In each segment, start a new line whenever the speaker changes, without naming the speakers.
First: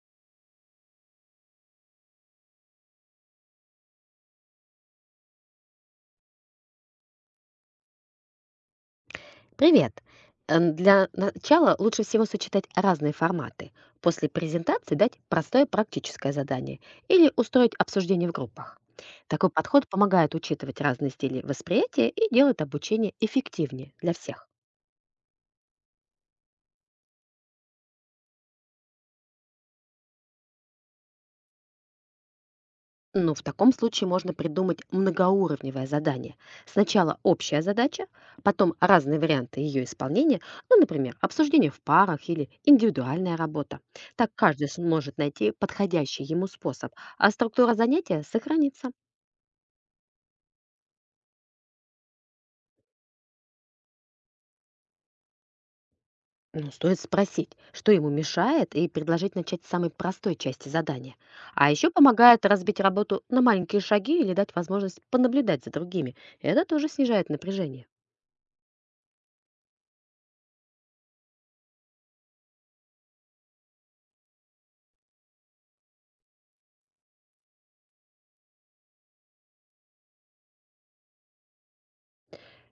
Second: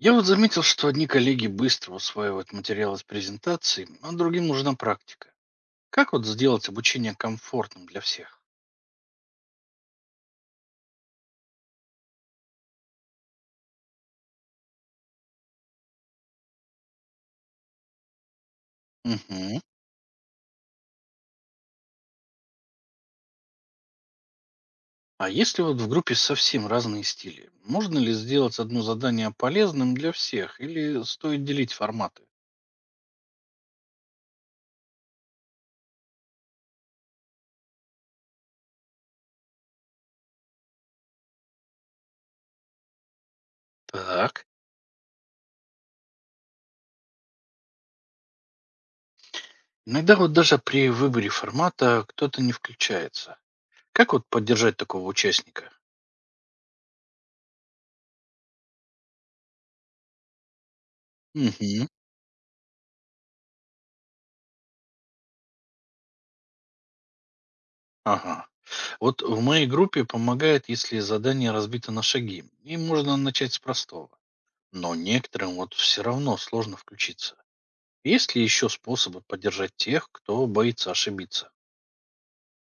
Я вот заметил, что одни коллеги быстро усваивают материал из презентаций, а другим нужна практика. Как вот сделать обучение комфортным для всех?
Привет! Для начала лучше всего сочетать разные форматы. После презентации дать простое практическое задание или устроить обсуждение в группах. Такой
Мгм.
подход помогает учитывать разные стили восприятия и делает обучение эффективнее для всех.
А если вот в группе совсем разные стили, можно ли сделать одно задание полезным для всех или стоит делить форматы?
Но в таком случае можно придумать многоуровневое задание. Сначала общая задача, потом разные варианты ее исполнения, ну, например, обсуждение в парах или индивидуальная работа. Так
Так.
каждый сможет найти подходящий ему способ, а структура занятия сохранится.
Иногда вот даже при выборе формата кто-то не включается. Как вот поддержать такого участника?
Но стоит спросить, что ему мешает, и предложить начать с самой простой части задания. А
Мгм.
еще помогает разбить работу на маленькие шаги или дать возможность понаблюдать за другими. Это тоже снижает напряжение.
Ага. Вот в моей группе помогает, если задание разбито на шаги, и можно начать с простого. Но некоторым вот все равно сложно включиться. Есть ли еще способы поддержать тех, кто боится ошибиться?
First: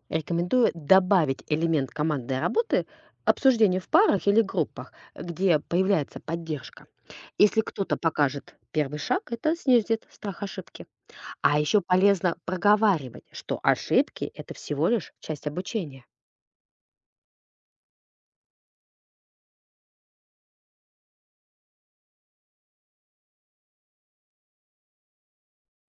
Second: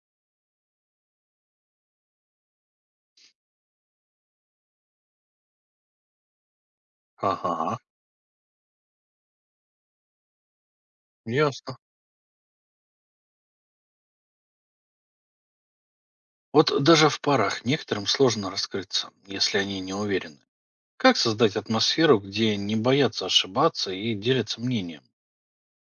Рекомендую добавить элемент командной работы, обсуждение в парах или группах, где появляется поддержка. Если
Ага,
кто-то покажет первый шаг, это снизит страх ошибки. А
ясно.
еще полезно проговаривать, что ошибки– это всего лишь часть обучения.
Вот даже в парах некоторым сложно раскрыться, если они не уверены. Как создать атмосферу, где не боятся ошибаться и делятся мнением?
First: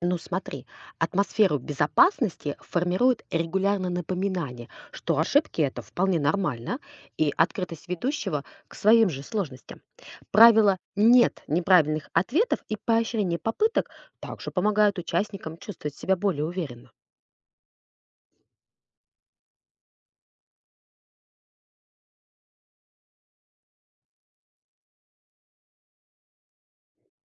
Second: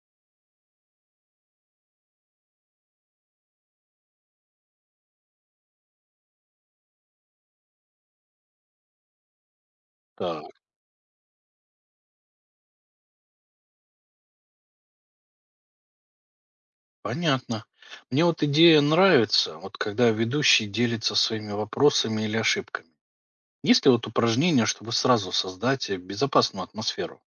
Ну смотри, атмосферу безопасности формирует регулярное напоминание, что ошибки это вполне нормально, и открытость ведущего к своим же сложностям.
Так,
Правило «нет неправильных ответов» и поощрение попыток также помогают участникам чувствовать себя более уверенно.
понятно. Мне вот идея нравится, вот когда ведущий делится своими вопросами или ошибками. Есть ли вот упражнение, чтобы сразу создать безопасную атмосферу?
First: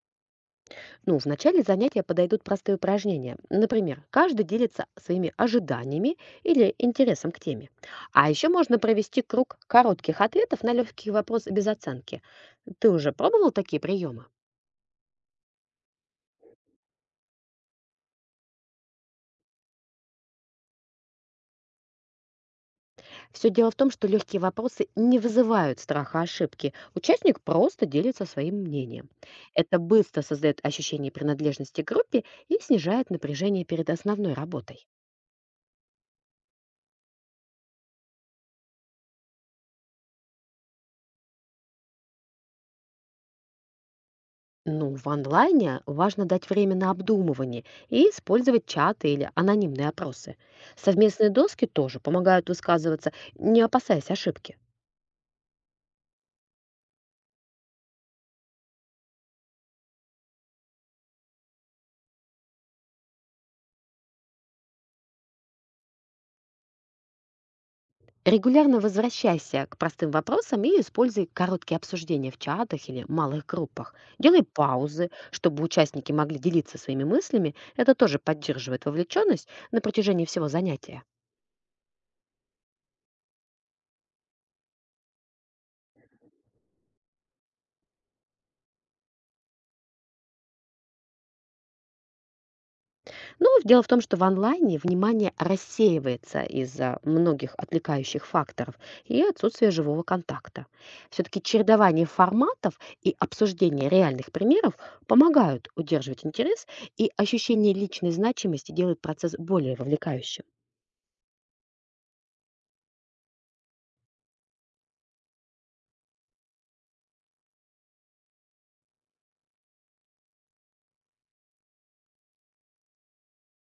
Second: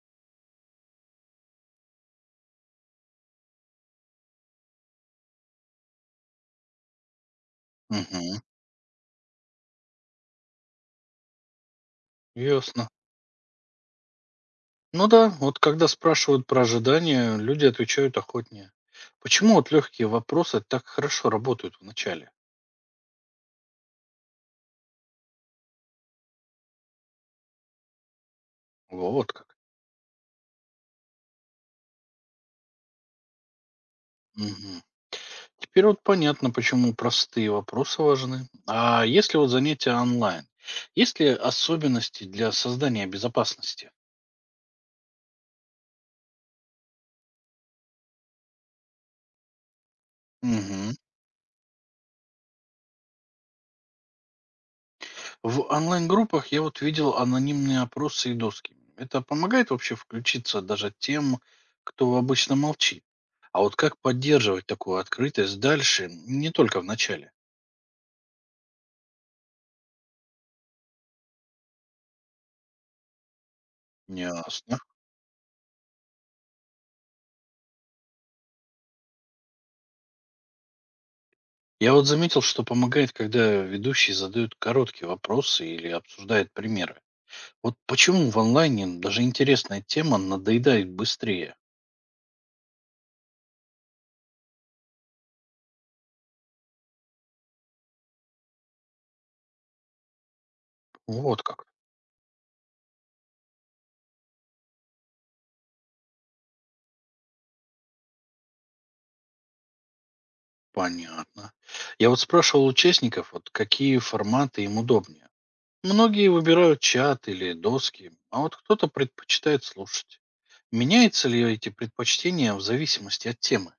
Ну, в начале занятия подойдут простые упражнения. Например, каждый делится своими ожиданиями или интересом к теме. А
Угу,
еще можно провести круг коротких ответов на легкие вопросы без оценки.
ясно.
Ты уже пробовал такие приемы?
Ну да, вот когда спрашивают про ожидания, люди отвечают охотнее. Почему вот легкие вопросы так хорошо работают в начале?
Все дело в том, что легкие вопросы не вызывают страха ошибки. Участник просто делится своим мнением.
Вот как.
Это быстро создает ощущение принадлежности к группе и снижает напряжение перед основной
Мгм.
работой.
Теперь вот понятно, почему простые вопросы важны. А если вот занятия онлайн, есть ли особенности для создания безопасности?
Ну, в онлайне важно дать время на обдумывание и использовать чаты или анонимные опросы.
Мгм.
Совместные доски тоже помогают высказываться, не опасаясь ошибки.
В онлайн-группах я вот видел анонимные опросы и доски. Это помогает вообще включиться даже тем, кто обычно молчит. А вот как поддерживать такую открытость дальше, не только в начале?
Регулярно возвращайся к простым вопросам и используй короткие обсуждения в чатах или малых группах. Делай
Ясно.
паузы, чтобы участники могли делиться своими мыслями. Это тоже поддерживает вовлеченность на протяжении всего занятия.
Я вот заметил, что помогает, когда ведущий задают короткие вопросы или обсуждает примеры. Вот почему в онлайне даже интересная тема надоедает быстрее?
Ну, дело в том, что в онлайне внимание рассеивается из-за многих отвлекающих факторов и отсутствия живого контакта.
Вот
Все-таки
как.
чередование форматов и обсуждение реальных примеров помогают удерживать интерес, и ощущение личной значимости делает процесс более вовлекающим.
Понятно. Я вот спрашивал участников, вот какие форматы им удобнее. Многие выбирают чат или доски, а вот кто-то предпочитает слушать. Меняются ли эти предпочтения в зависимости от темы?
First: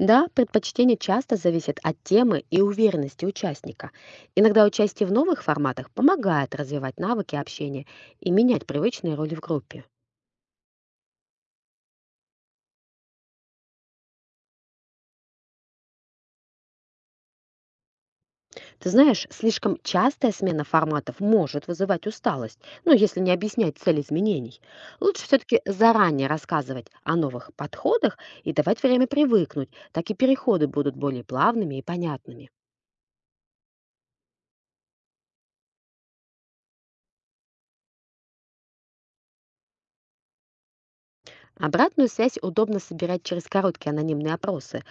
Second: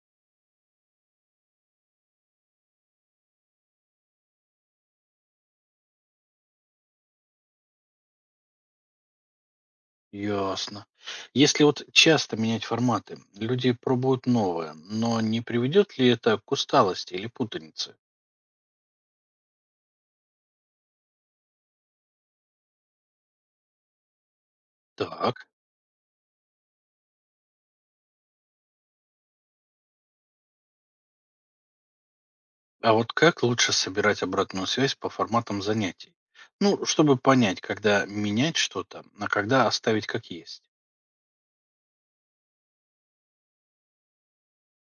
Да, предпочтение часто зависит от темы и уверенности участника. Иногда участие в новых форматах помогает развивать навыки общения и менять привычные роли в группе.
Ясно. Если вот часто менять форматы, люди пробуют новое, но не приведет ли это к усталости или путанице?
Ты знаешь, слишком частая смена форматов может вызывать усталость, ну, если не объяснять цель изменений. Лучше
Так.
все-таки заранее рассказывать о новых подходах и давать время привыкнуть, так и переходы будут более плавными и понятными.
А вот как лучше собирать обратную связь по форматам занятий? Ну, чтобы понять, когда менять что-то, а когда оставить как есть.
Обратную связь удобно собирать через короткие анонимные опросы,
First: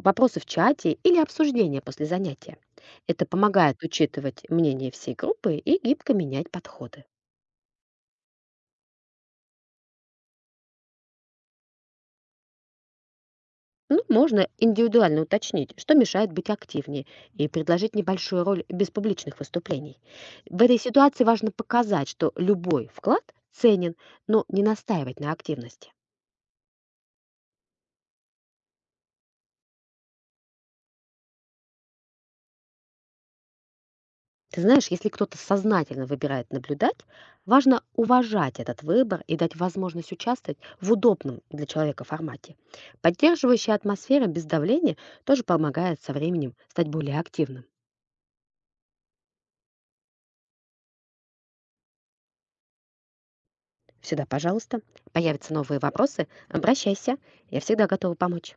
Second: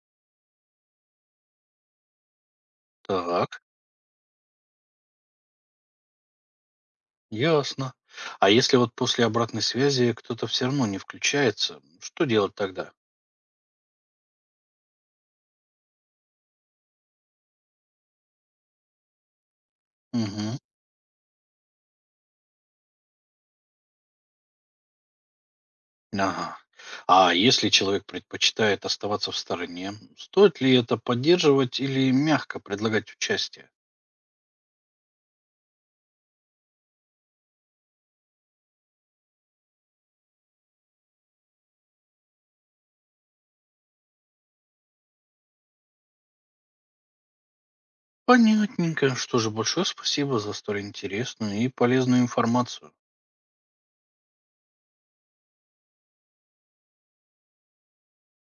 вопросы в чате или обсуждения после занятия. Это
Так.
помогает учитывать мнение всей группы и гибко менять подходы.
Ясно. А если вот после обратной связи кто-то все равно не включается, что делать тогда?
Ну, можно индивидуально уточнить, что мешает быть активнее, и предложить небольшую роль без публичных выступлений.
Мгм.
В этой ситуации важно показать, что любой вклад ценен, но не настаивать на активности.
Ага. А если человек предпочитает оставаться в стороне, стоит ли это поддерживать или мягко предлагать участие?
Ты знаешь, если кто-то сознательно выбирает наблюдать, важно уважать этот выбор и дать возможность участвовать в удобном для человека формате. Поддерживающая атмосфера без давления тоже помогает со временем стать более активным.
Понятненько. Что же, большое спасибо за столь интересную и полезную информацию.
Всегда пожалуйста. Появятся новые вопросы, обращайся. Я всегда готова помочь.